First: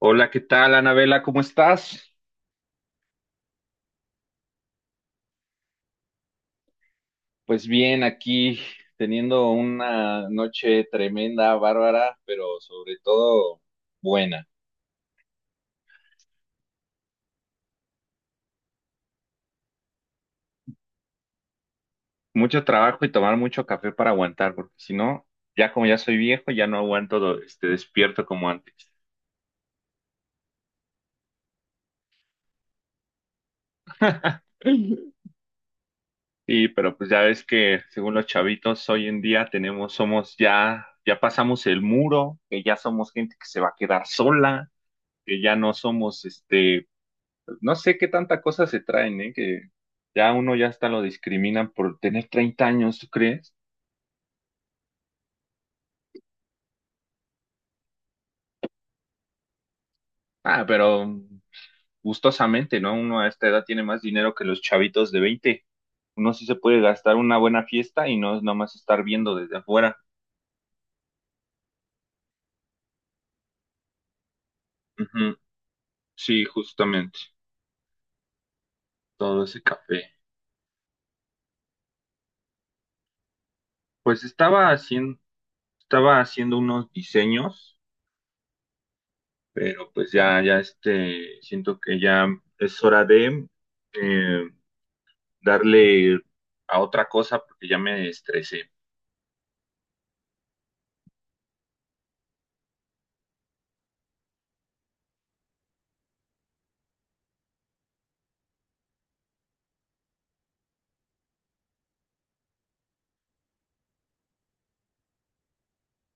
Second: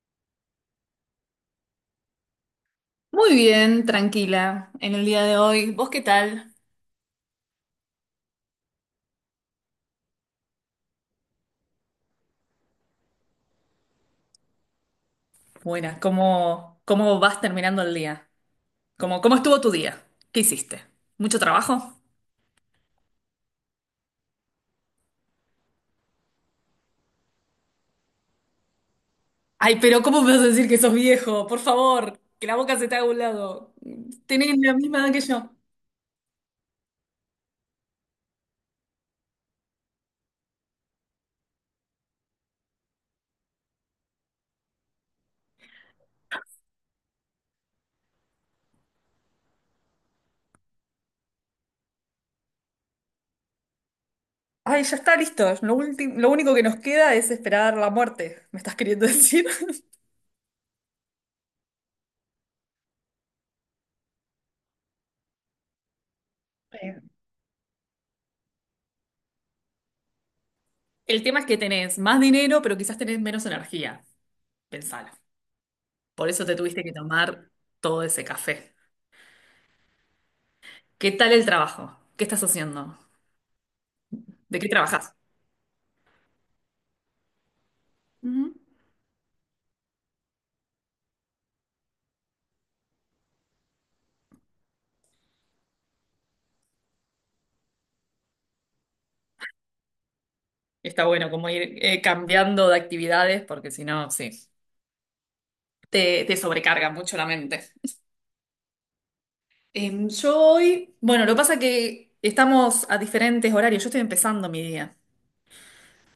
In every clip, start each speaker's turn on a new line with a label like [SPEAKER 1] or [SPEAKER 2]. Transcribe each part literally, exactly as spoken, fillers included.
[SPEAKER 1] Hola, ¿qué tal, Anabela? ¿Cómo estás?
[SPEAKER 2] Muy bien, tranquila, en el día de hoy. ¿Vos qué tal?
[SPEAKER 1] Pues bien, aquí teniendo una noche tremenda, bárbara, pero sobre todo buena.
[SPEAKER 2] Buenas, ¿cómo, cómo vas terminando el día? ¿Cómo, cómo estuvo tu día? ¿Qué hiciste? ¿Mucho trabajo?
[SPEAKER 1] Mucho trabajo y tomar mucho café para aguantar, porque si no, ya como ya soy viejo, ya no aguanto, do- este, despierto como antes.
[SPEAKER 2] Ay, pero ¿cómo me vas a decir que sos viejo? Por favor, que la boca se te haga a un lado. Tenés la misma edad que yo.
[SPEAKER 1] Sí, pero pues ya ves que según los chavitos hoy en día tenemos, somos ya, ya pasamos el muro, que ya somos gente que se va a quedar sola, que ya no somos este no sé qué tanta cosa se traen, ¿eh? Que ya uno ya hasta lo discriminan por tener treinta años, ¿tú crees?
[SPEAKER 2] Ay, ya está listo. Lo último, lo único que nos queda es esperar la muerte, ¿me estás queriendo decir?
[SPEAKER 1] Ah, pero gustosamente, ¿no? Uno a esta edad tiene más dinero que los chavitos de veinte. Uno sí se puede
[SPEAKER 2] Eh,
[SPEAKER 1] gastar una buena fiesta y no es nomás estar viendo desde afuera.
[SPEAKER 2] El tema es que tenés más dinero, pero quizás tenés menos energía. Pensalo.
[SPEAKER 1] Ujú,
[SPEAKER 2] Por
[SPEAKER 1] sí,
[SPEAKER 2] eso te tuviste que
[SPEAKER 1] justamente.
[SPEAKER 2] tomar todo ese café.
[SPEAKER 1] Todo ese café.
[SPEAKER 2] ¿Qué tal el trabajo? ¿Qué estás haciendo?
[SPEAKER 1] Pues
[SPEAKER 2] ¿De qué
[SPEAKER 1] estaba
[SPEAKER 2] trabajas?
[SPEAKER 1] haciendo, estaba haciendo unos diseños,
[SPEAKER 2] Ujú.
[SPEAKER 1] pero pues ya, ya este, siento que ya es hora de eh, darle a otra cosa porque ya me estresé.
[SPEAKER 2] Está bueno como ir eh, cambiando de actividades porque si no, sí, te, te sobrecarga mucho la mente. Em, yo hoy, bueno, lo que pasa es que estamos a diferentes horarios. Yo estoy empezando mi día.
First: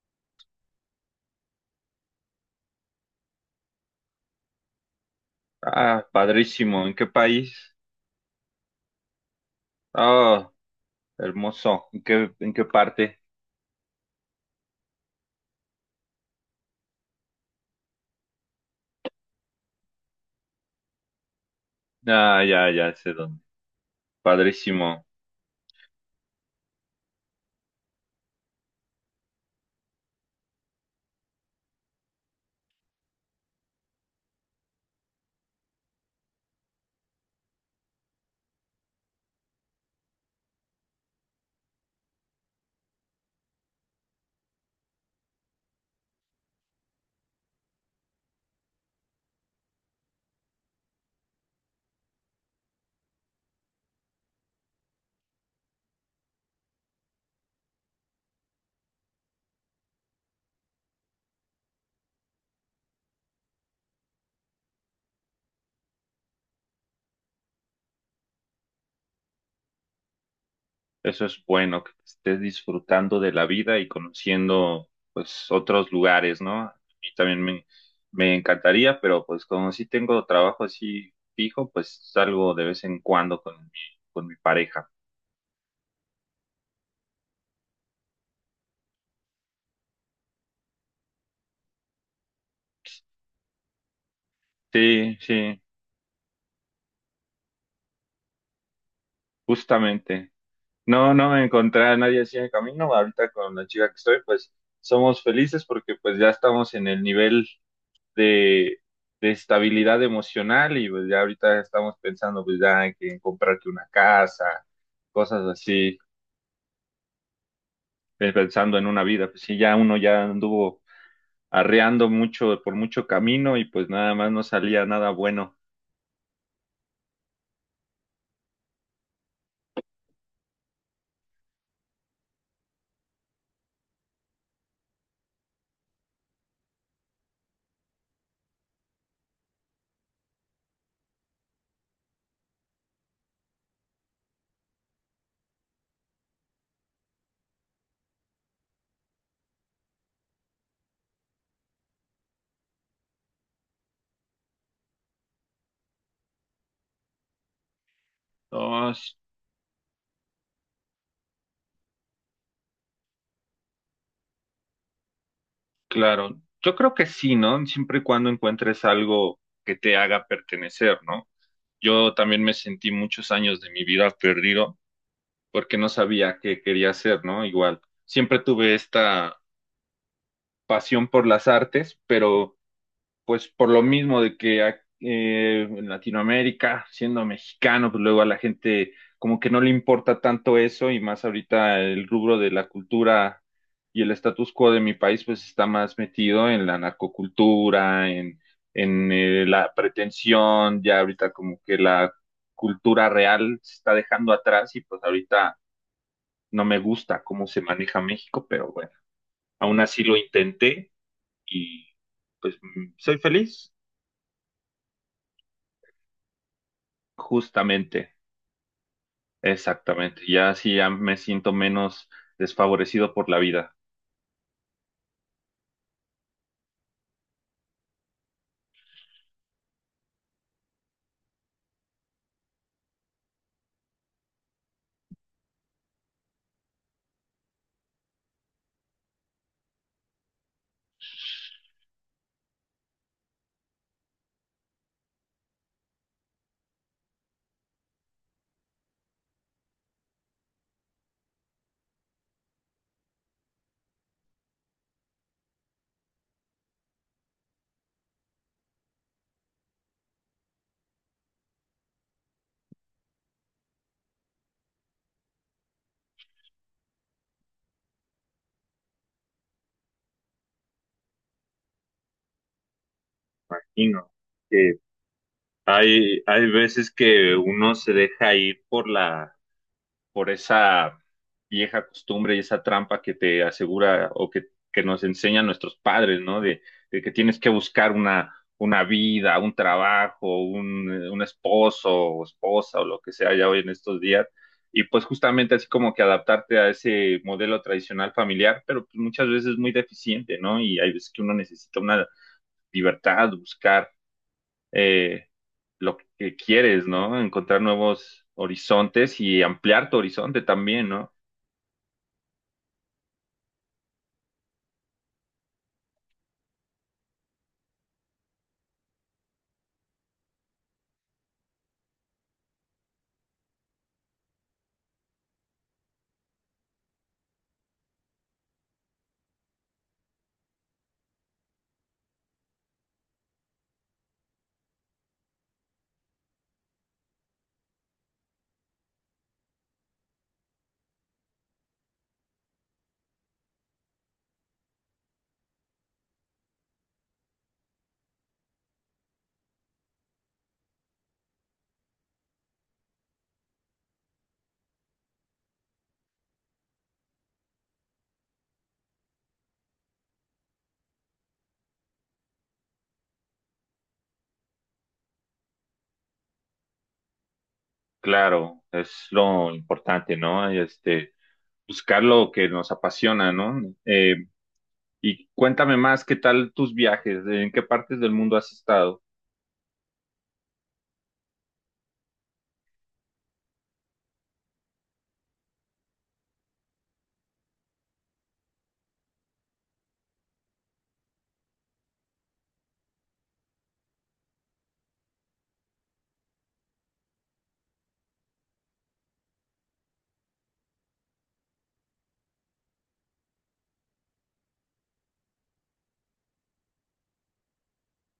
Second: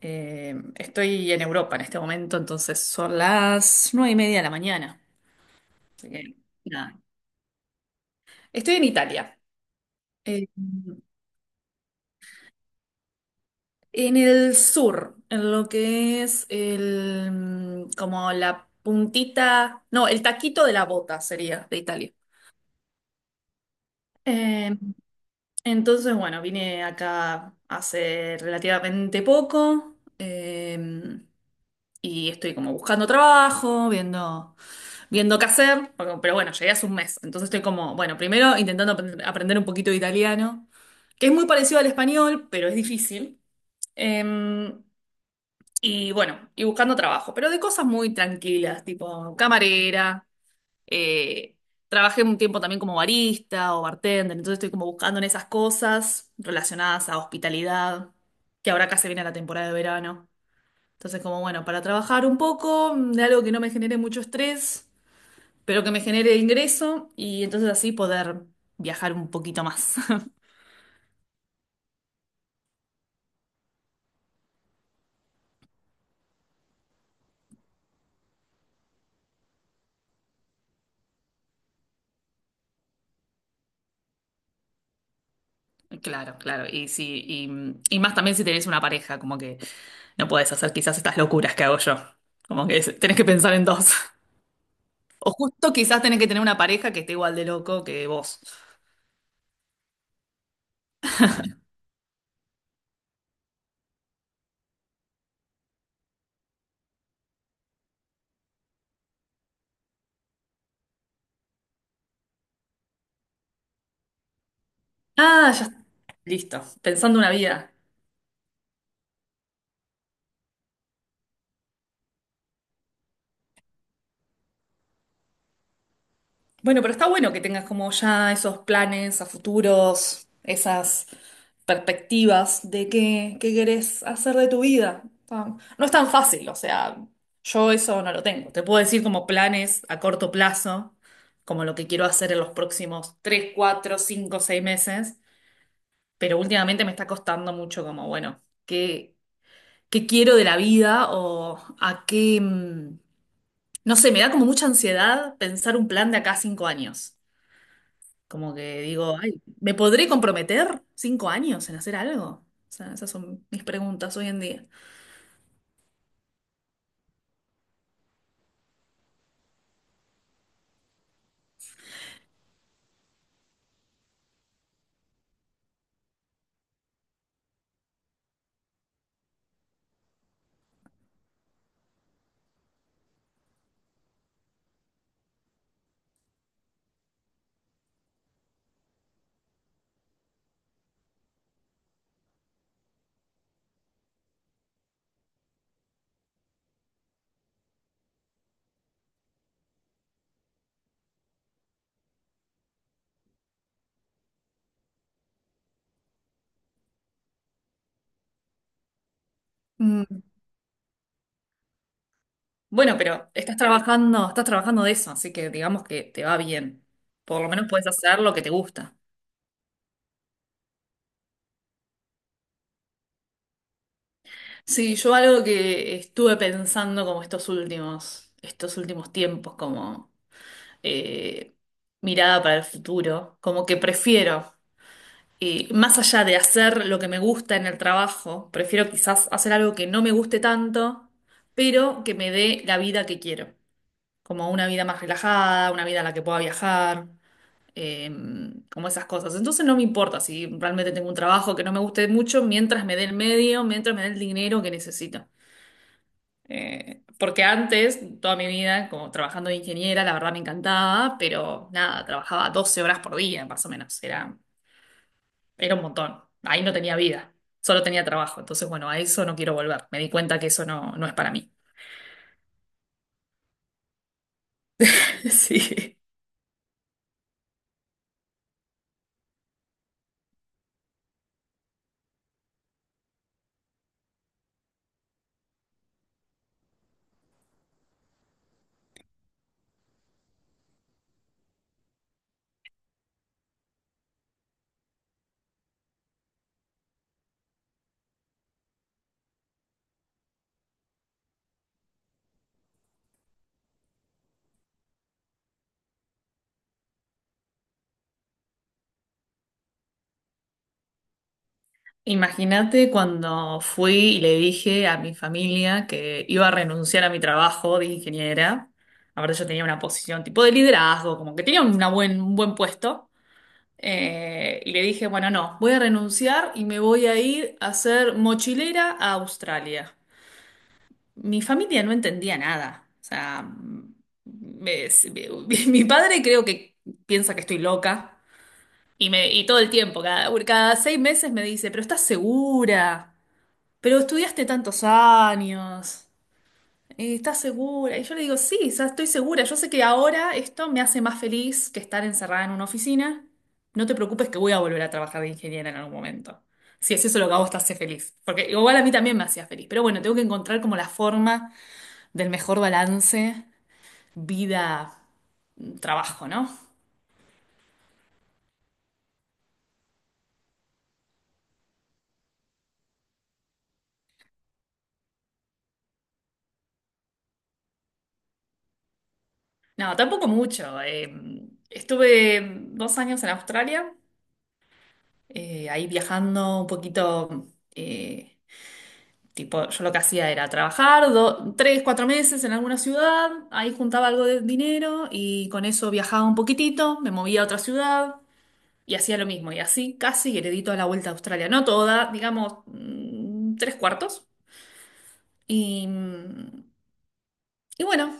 [SPEAKER 2] Em, estoy en Europa en este momento, entonces son las nueve y media de la mañana.
[SPEAKER 1] Ah,
[SPEAKER 2] Así que,
[SPEAKER 1] padrísimo. ¿En
[SPEAKER 2] nada.
[SPEAKER 1] qué país?
[SPEAKER 2] Estoy en Italia. Em,
[SPEAKER 1] Ah, hermoso. ¿En qué, en qué parte?
[SPEAKER 2] En el sur, en lo que es el, mm, como la puntita, no, el taquito de la bota sería de Italia.
[SPEAKER 1] Ah, ya, ya sé dónde.
[SPEAKER 2] Eh,
[SPEAKER 1] Padrísimo.
[SPEAKER 2] entonces, bueno, vine acá hace relativamente poco eh, y estoy como buscando trabajo, viendo, viendo qué hacer, porque- pero bueno, llegué hace un mes, entonces estoy como, bueno, primero intentando aprend- aprender un poquito de italiano, que es muy parecido al español, pero es difícil. Em, Y bueno, y buscando trabajo, pero de cosas muy tranquilas, tipo camarera. eh, Trabajé un tiempo también como barista o bartender, entonces estoy como buscando en esas cosas relacionadas a hospitalidad, que ahora acá se viene la temporada de verano. Entonces, como bueno, para trabajar un poco de algo que no me genere mucho estrés, pero que me genere ingreso y entonces así poder viajar un poquito más.
[SPEAKER 1] Eso es bueno, que estés disfrutando de la vida y conociendo, pues, otros lugares, ¿no? A mí también me, me encantaría, pero pues como sí tengo trabajo así fijo, pues salgo de vez en cuando con mi, con mi pareja.
[SPEAKER 2] Claro, claro. Y si, y, y más también si tenés una pareja, como que no podés hacer quizás estas locuras que hago yo. Como que es- tenés que pensar en dos.
[SPEAKER 1] Sí,
[SPEAKER 2] O
[SPEAKER 1] sí,
[SPEAKER 2] justo quizás tenés que tener una pareja que esté igual de loco que vos.
[SPEAKER 1] justamente. No, no encontré a nadie así en el camino. Ahorita con la chica que estoy, pues somos felices porque pues ya estamos en el nivel de, de estabilidad emocional y pues ya ahorita estamos pensando pues ya en que en comprarte una casa, cosas
[SPEAKER 2] Ah, ya.
[SPEAKER 1] así,
[SPEAKER 2] Listo. Pensando una vida.
[SPEAKER 1] eh, pensando en una vida. Pues sí, ya uno ya anduvo arreando mucho por mucho camino y pues nada más no salía nada bueno.
[SPEAKER 2] Bueno, pero está bueno que tengas como ya esos planes a futuros, esas perspectivas de qué, qué querés hacer de tu vida. Está- No es tan fácil, o sea, yo eso no lo tengo. Te puedo decir como planes a corto plazo, como lo que quiero hacer en los próximos tres, cuatro, cinco, seis meses, pero últimamente me está costando mucho como, bueno, qué, qué quiero de la vida o a qué. mm, No sé, me da como mucha ansiedad pensar un plan de acá a cinco años. Como que
[SPEAKER 1] No, es-
[SPEAKER 2] digo, ay, ¿me podré comprometer cinco años en hacer algo? O sea, esas son mis preguntas hoy en día.
[SPEAKER 1] claro. Yo creo que sí, ¿no? Siempre y cuando encuentres algo que te haga pertenecer, ¿no? Yo también me sentí muchos años de mi vida perdido porque no sabía qué quería hacer, ¿no? Igual, siempre tuve esta pasión por las artes, pero pues por lo mismo de que a- eh, en Latinoamérica, siendo mexicano, pues luego a la gente como que no le importa tanto eso y más ahorita el rubro de la cultura y el status quo de mi país pues está más metido en la narcocultura, en, en eh, la pretensión, ya ahorita como que la cultura real se está dejando atrás y pues ahorita no me gusta cómo se maneja México, pero bueno, aún así lo
[SPEAKER 2] Mm,
[SPEAKER 1] intenté y pues mm,
[SPEAKER 2] Bueno,
[SPEAKER 1] soy
[SPEAKER 2] pero estás
[SPEAKER 1] feliz.
[SPEAKER 2] trabajando, estás trabajando de eso, así que digamos que te va bien. Por lo menos puedes
[SPEAKER 1] Justamente,
[SPEAKER 2] hacer lo que te gusta.
[SPEAKER 1] exactamente. Ya así ya me siento menos desfavorecido por la vida.
[SPEAKER 2] Sí, yo algo que estuve pensando como estos últimos, estos últimos tiempos, como eh, mirada para el futuro, como que prefiero. Eh, más allá de hacer lo que me gusta en el trabajo, prefiero quizás hacer algo que no me guste tanto, pero que me dé la vida que quiero, como una vida más relajada, una vida en la que pueda viajar, eh, como esas cosas. Entonces no me importa si realmente tengo un trabajo que no me guste mucho, mientras me dé el medio, mientras me dé el dinero que necesito. Eh, porque antes, toda mi vida, como trabajando de ingeniera, la verdad me encantaba, pero nada, trabajaba doce horas por día, más o menos. Era era un montón. Ahí no tenía vida, solo tenía trabajo. Entonces, bueno, a eso no quiero volver. Me di cuenta que eso no, no es para mí.
[SPEAKER 1] Imagino que
[SPEAKER 2] Sí.
[SPEAKER 1] hay, hay veces que uno se deja ir por la por esa vieja costumbre y esa trampa que te asegura o que, que nos enseñan nuestros padres, ¿no? De, de que tienes que buscar una, una vida, un trabajo, un, eh, un esposo o esposa o lo que sea ya hoy en estos días. Y pues justamente así como que adaptarte a ese modelo tradicional familiar, pero pues muchas veces muy deficiente, ¿no? Y hay veces que uno necesita una libertad, buscar eh, lo que quieres, ¿no? Encontrar nuevos horizontes y ampliar tu horizonte también, ¿no?
[SPEAKER 2] Imagínate cuando fui y le dije a mi familia que iba a renunciar a mi trabajo de ingeniera. Ahora yo tenía una posición tipo de liderazgo, como que tenía una buen, un buen puesto. Eh, y le dije, bueno, no, voy a renunciar y me voy a ir a ser mochilera a Australia. Mi familia no entendía nada. O sea, mm, me- se- me- mi padre creo que piensa que estoy loca. Y, me, y todo el tiempo, cada, cada seis meses me dice, pero estás segura, pero estudiaste tantos años, eh, estás segura. Y yo le digo, sí, o sea, estoy segura. Yo sé que ahora esto me hace más feliz que estar encerrada en una oficina. No te preocupes que voy a volver a trabajar de ingeniera en algún momento. Si es eso lo que a vos te hace feliz. Porque igual a mí también me hacía feliz. Pero bueno, tengo que encontrar como la forma del mejor balance vida-trabajo, ¿no?
[SPEAKER 1] Claro, es lo importante, ¿no? Este, buscar lo que nos apasiona, ¿no? Eh, y cuéntame más, ¿qué tal tus viajes? ¿En qué partes del mundo has estado?
[SPEAKER 2] No, tampoco mucho. Eh, estuve dos años en Australia, eh, ahí viajando un poquito, eh, tipo, yo lo que hacía era trabajar do- tres, cuatro meses en alguna ciudad, ahí juntaba algo de dinero y con eso viajaba un poquitito, me movía a otra ciudad y hacía lo mismo. Y así casi heredito a la vuelta a Australia, no toda, digamos, mm, tres cuartos. Y, y bueno.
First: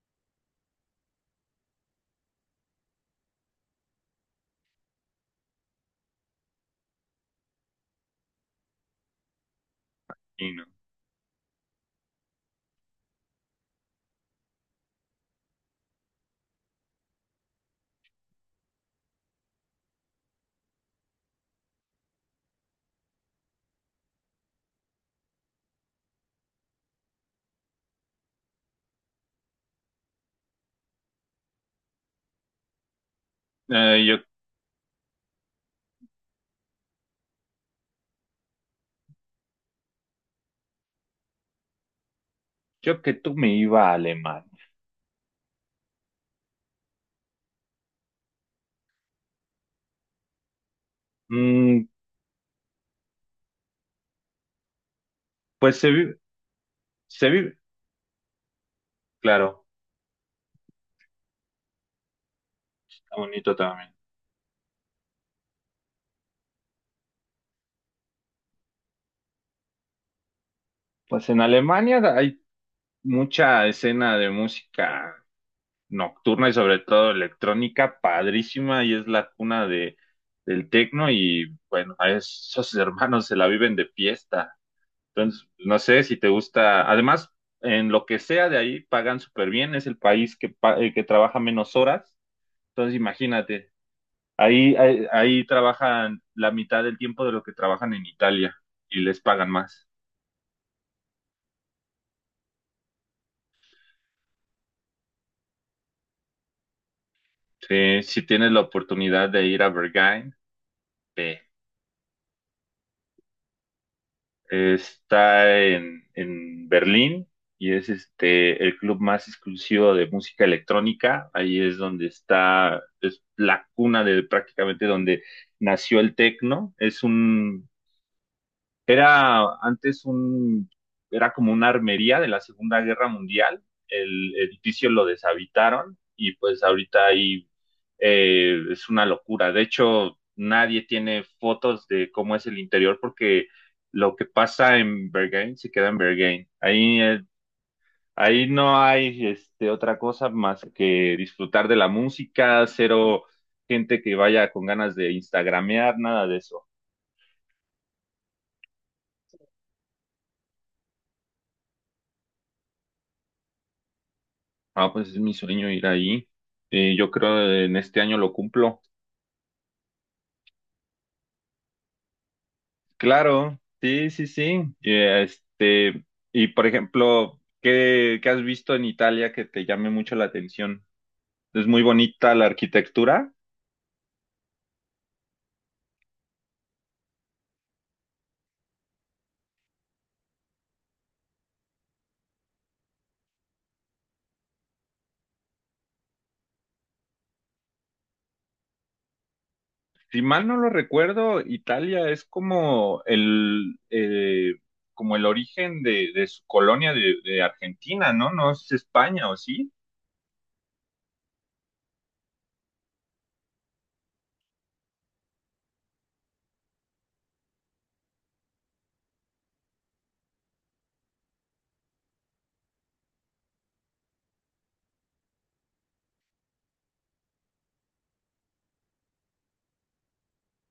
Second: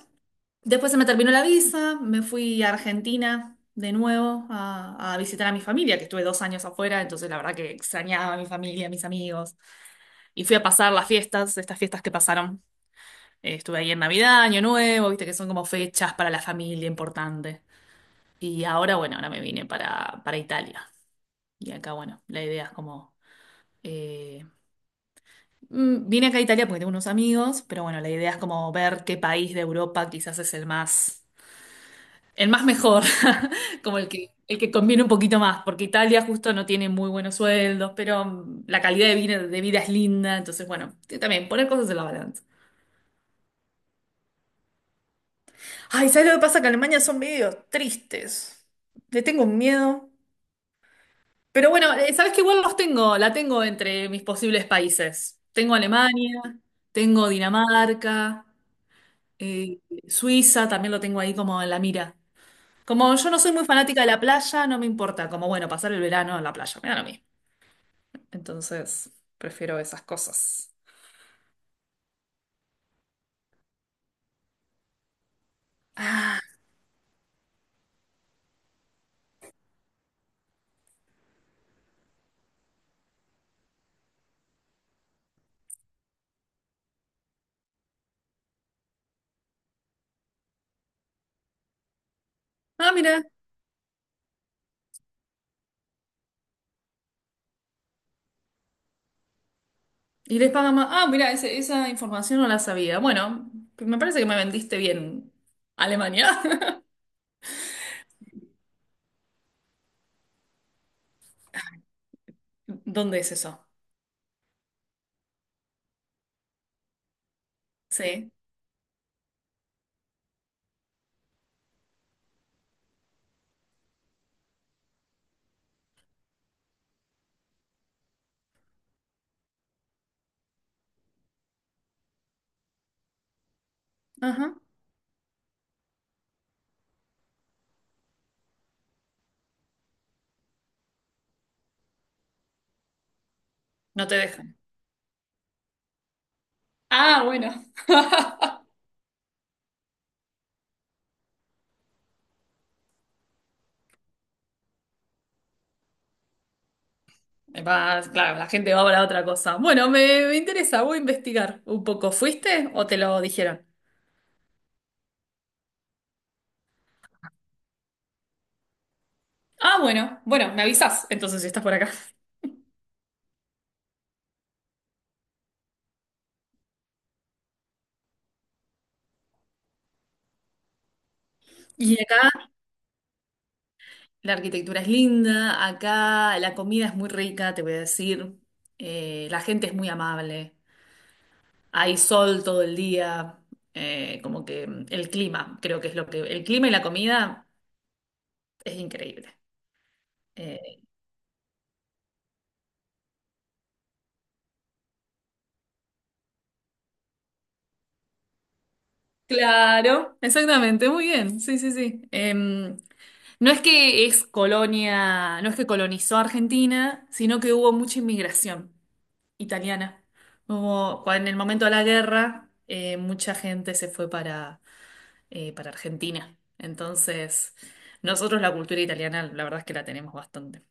[SPEAKER 2] Después se me terminó la visa, me fui a Argentina de nuevo a, a visitar a mi familia, que estuve dos años afuera, entonces la verdad que extrañaba a mi familia, a mis amigos. Y
[SPEAKER 1] Y
[SPEAKER 2] fui a
[SPEAKER 1] no.
[SPEAKER 2] pasar las fiestas, estas fiestas que pasaron. Eh, estuve ahí en Navidad, Año Nuevo, viste que son como fechas para la familia importante. Y ahora, bueno, ahora me vine para, para, Italia. Y acá, bueno, la idea es como. eh, mm, Vine acá a Italia porque tengo unos amigos, pero bueno, la idea es como ver qué país de Europa quizás es el más. El más mejor, como
[SPEAKER 1] Eh,
[SPEAKER 2] el
[SPEAKER 1] yo,
[SPEAKER 2] que, el que conviene un poquito más, porque Italia justo no tiene muy buenos sueldos, pero mm, la calidad de vida, de vida es linda, entonces bueno, t- también poner cosas en la balanza.
[SPEAKER 1] yo que tú me iba a Alemania.
[SPEAKER 2] Ay, ¿sabes lo que pasa? Que Alemania son medio tristes. Le tengo un miedo. Pero
[SPEAKER 1] Mm,
[SPEAKER 2] bueno, eh, sabes que igual los tengo, la tengo entre mis posibles países. Tengo
[SPEAKER 1] pues se vive,
[SPEAKER 2] Alemania, tengo
[SPEAKER 1] se vive,
[SPEAKER 2] Dinamarca,
[SPEAKER 1] claro,
[SPEAKER 2] eh, Suiza, también lo tengo ahí como en la mira. Como
[SPEAKER 1] está
[SPEAKER 2] yo no soy
[SPEAKER 1] bonito
[SPEAKER 2] muy
[SPEAKER 1] también.
[SPEAKER 2] fanática de la playa, no me importa, como bueno, pasar el verano en la playa, me da lo mismo. Entonces, prefiero esas cosas.
[SPEAKER 1] Pues en Alemania hay mucha escena de música
[SPEAKER 2] Ah,
[SPEAKER 1] nocturna y sobre todo electrónica, padrísima, y es la cuna de, del techno y bueno, a esos hermanos se la viven de fiesta. Entonces, no sé si te gusta, además, en lo que sea de ahí pagan súper bien, es el país que, pa- eh, que trabaja menos horas,
[SPEAKER 2] ah,
[SPEAKER 1] entonces
[SPEAKER 2] mira.
[SPEAKER 1] imagínate, ahí, ahí, ahí trabajan la mitad del tiempo de lo que trabajan en Italia y les pagan más.
[SPEAKER 2] Y les pagan más. Ah, mira, ese- esa información no la sabía. Bueno, me parece que me vendiste bien Alemania.
[SPEAKER 1] Sí, si tienes la oportunidad de ir a Berghain, ve.
[SPEAKER 2] ¿Dónde es eso?
[SPEAKER 1] Está en, en Berlín y es
[SPEAKER 2] Sí.
[SPEAKER 1] este el club más exclusivo de música electrónica. Ahí es donde está, es la cuna de prácticamente donde nació el techno. Es un era antes un, era como una armería de la Segunda Guerra Mundial. El
[SPEAKER 2] Ajá.
[SPEAKER 1] edificio lo deshabitaron y pues ahorita ahí eh, es una locura. De hecho, nadie tiene fotos de cómo es el interior porque
[SPEAKER 2] No
[SPEAKER 1] lo
[SPEAKER 2] te
[SPEAKER 1] que
[SPEAKER 2] dejan.
[SPEAKER 1] pasa en Bergen se queda en Bergen. Ahí, eh,
[SPEAKER 2] Ah, bueno.
[SPEAKER 1] ahí no hay este, otra cosa más que disfrutar de la música, cero gente que vaya con ganas de instagramear, nada de eso.
[SPEAKER 2] Va, claro, la gente va para otra cosa. Bueno, me, me interesa, voy a investigar un poco. ¿Fuiste o te lo dijeron?
[SPEAKER 1] Ah, pues es mi sueño ir ahí. Y yo creo en este año lo cumplo.
[SPEAKER 2] Ah, bueno, bueno, me avisas entonces si estás por acá.
[SPEAKER 1] Claro, sí, sí, sí. Y, este, y por ejemplo, ¿qué, qué has visto en Italia que te llame mucho la atención? Es muy
[SPEAKER 2] Y
[SPEAKER 1] bonita la
[SPEAKER 2] acá
[SPEAKER 1] arquitectura.
[SPEAKER 2] la arquitectura es linda, acá la comida es muy rica, te voy a decir. Eh, la gente es muy amable, hay sol todo el día, eh, como que mm, el clima, creo que es lo que. El clima y la comida es increíble.
[SPEAKER 1] Si mal no lo
[SPEAKER 2] Eh,
[SPEAKER 1] recuerdo, Italia es como el, eh, como el origen de, de su colonia de, de Argentina, ¿no? No es España, ¿o sí?
[SPEAKER 2] claro, exactamente, muy bien, sí, sí, sí. Em, no es que es colonia, no es que colonizó Argentina, sino que hubo mucha inmigración italiana. Hubo, cua- en el momento de la guerra, eh, mucha gente se fue para eh, para Argentina. Entonces, nosotros la cultura italiana, la verdad es que la tenemos bastante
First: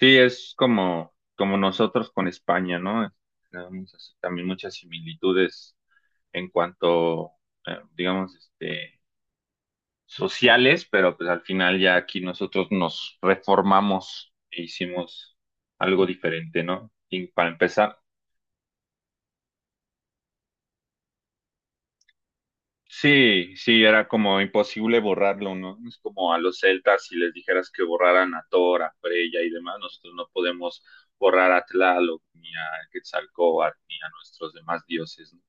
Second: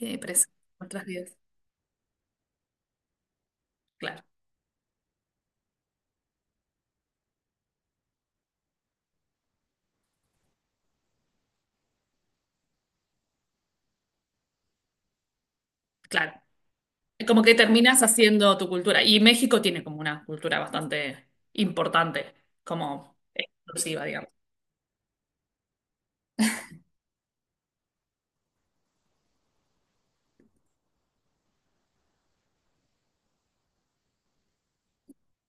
[SPEAKER 1] Sí,
[SPEAKER 2] presente
[SPEAKER 1] es
[SPEAKER 2] en nuestras
[SPEAKER 1] como,
[SPEAKER 2] vidas.
[SPEAKER 1] como nosotros con España, ¿no? Tenemos así
[SPEAKER 2] Claro,
[SPEAKER 1] también muchas similitudes en cuanto, eh, digamos, este, sociales, pero pues al final ya aquí nosotros nos reformamos e hicimos algo
[SPEAKER 2] claro.
[SPEAKER 1] diferente, ¿no? Y
[SPEAKER 2] Como
[SPEAKER 1] para
[SPEAKER 2] que
[SPEAKER 1] empezar,
[SPEAKER 2] terminas haciendo tu cultura. Y México tiene como una cultura bastante importante, como
[SPEAKER 1] sí, sí,
[SPEAKER 2] exclusiva,
[SPEAKER 1] era
[SPEAKER 2] digamos.
[SPEAKER 1] como imposible borrarlo, ¿no? Es como a los celtas si les dijeras que borraran a Thor, a Freya y demás, nosotros no podemos borrar a Tlaloc, ni a Quetzalcóatl, ni a nuestros demás dioses, ¿no?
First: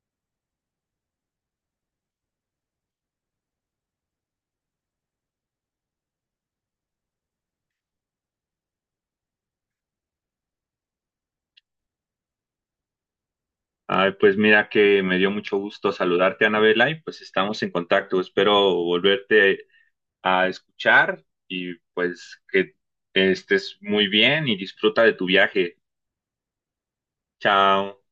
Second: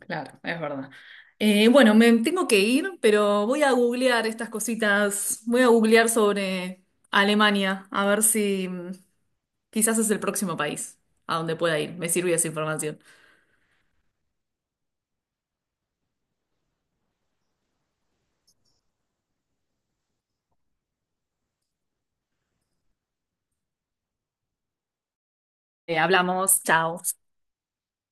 [SPEAKER 2] Claro, es verdad. Eh, bueno, me tengo que ir, pero voy a googlear estas cositas. Voy a googlear sobre Alemania, a ver si mm, quizás es el próximo país a donde pueda ir. Me sirvió esa información.
[SPEAKER 1] Ay, pues mira que me dio mucho gusto saludarte, Anabela, y pues estamos en contacto. Espero volverte a escuchar y pues que estés muy bien y disfruta de tu viaje.
[SPEAKER 2] Eh, hablamos, chao.
[SPEAKER 1] Chao.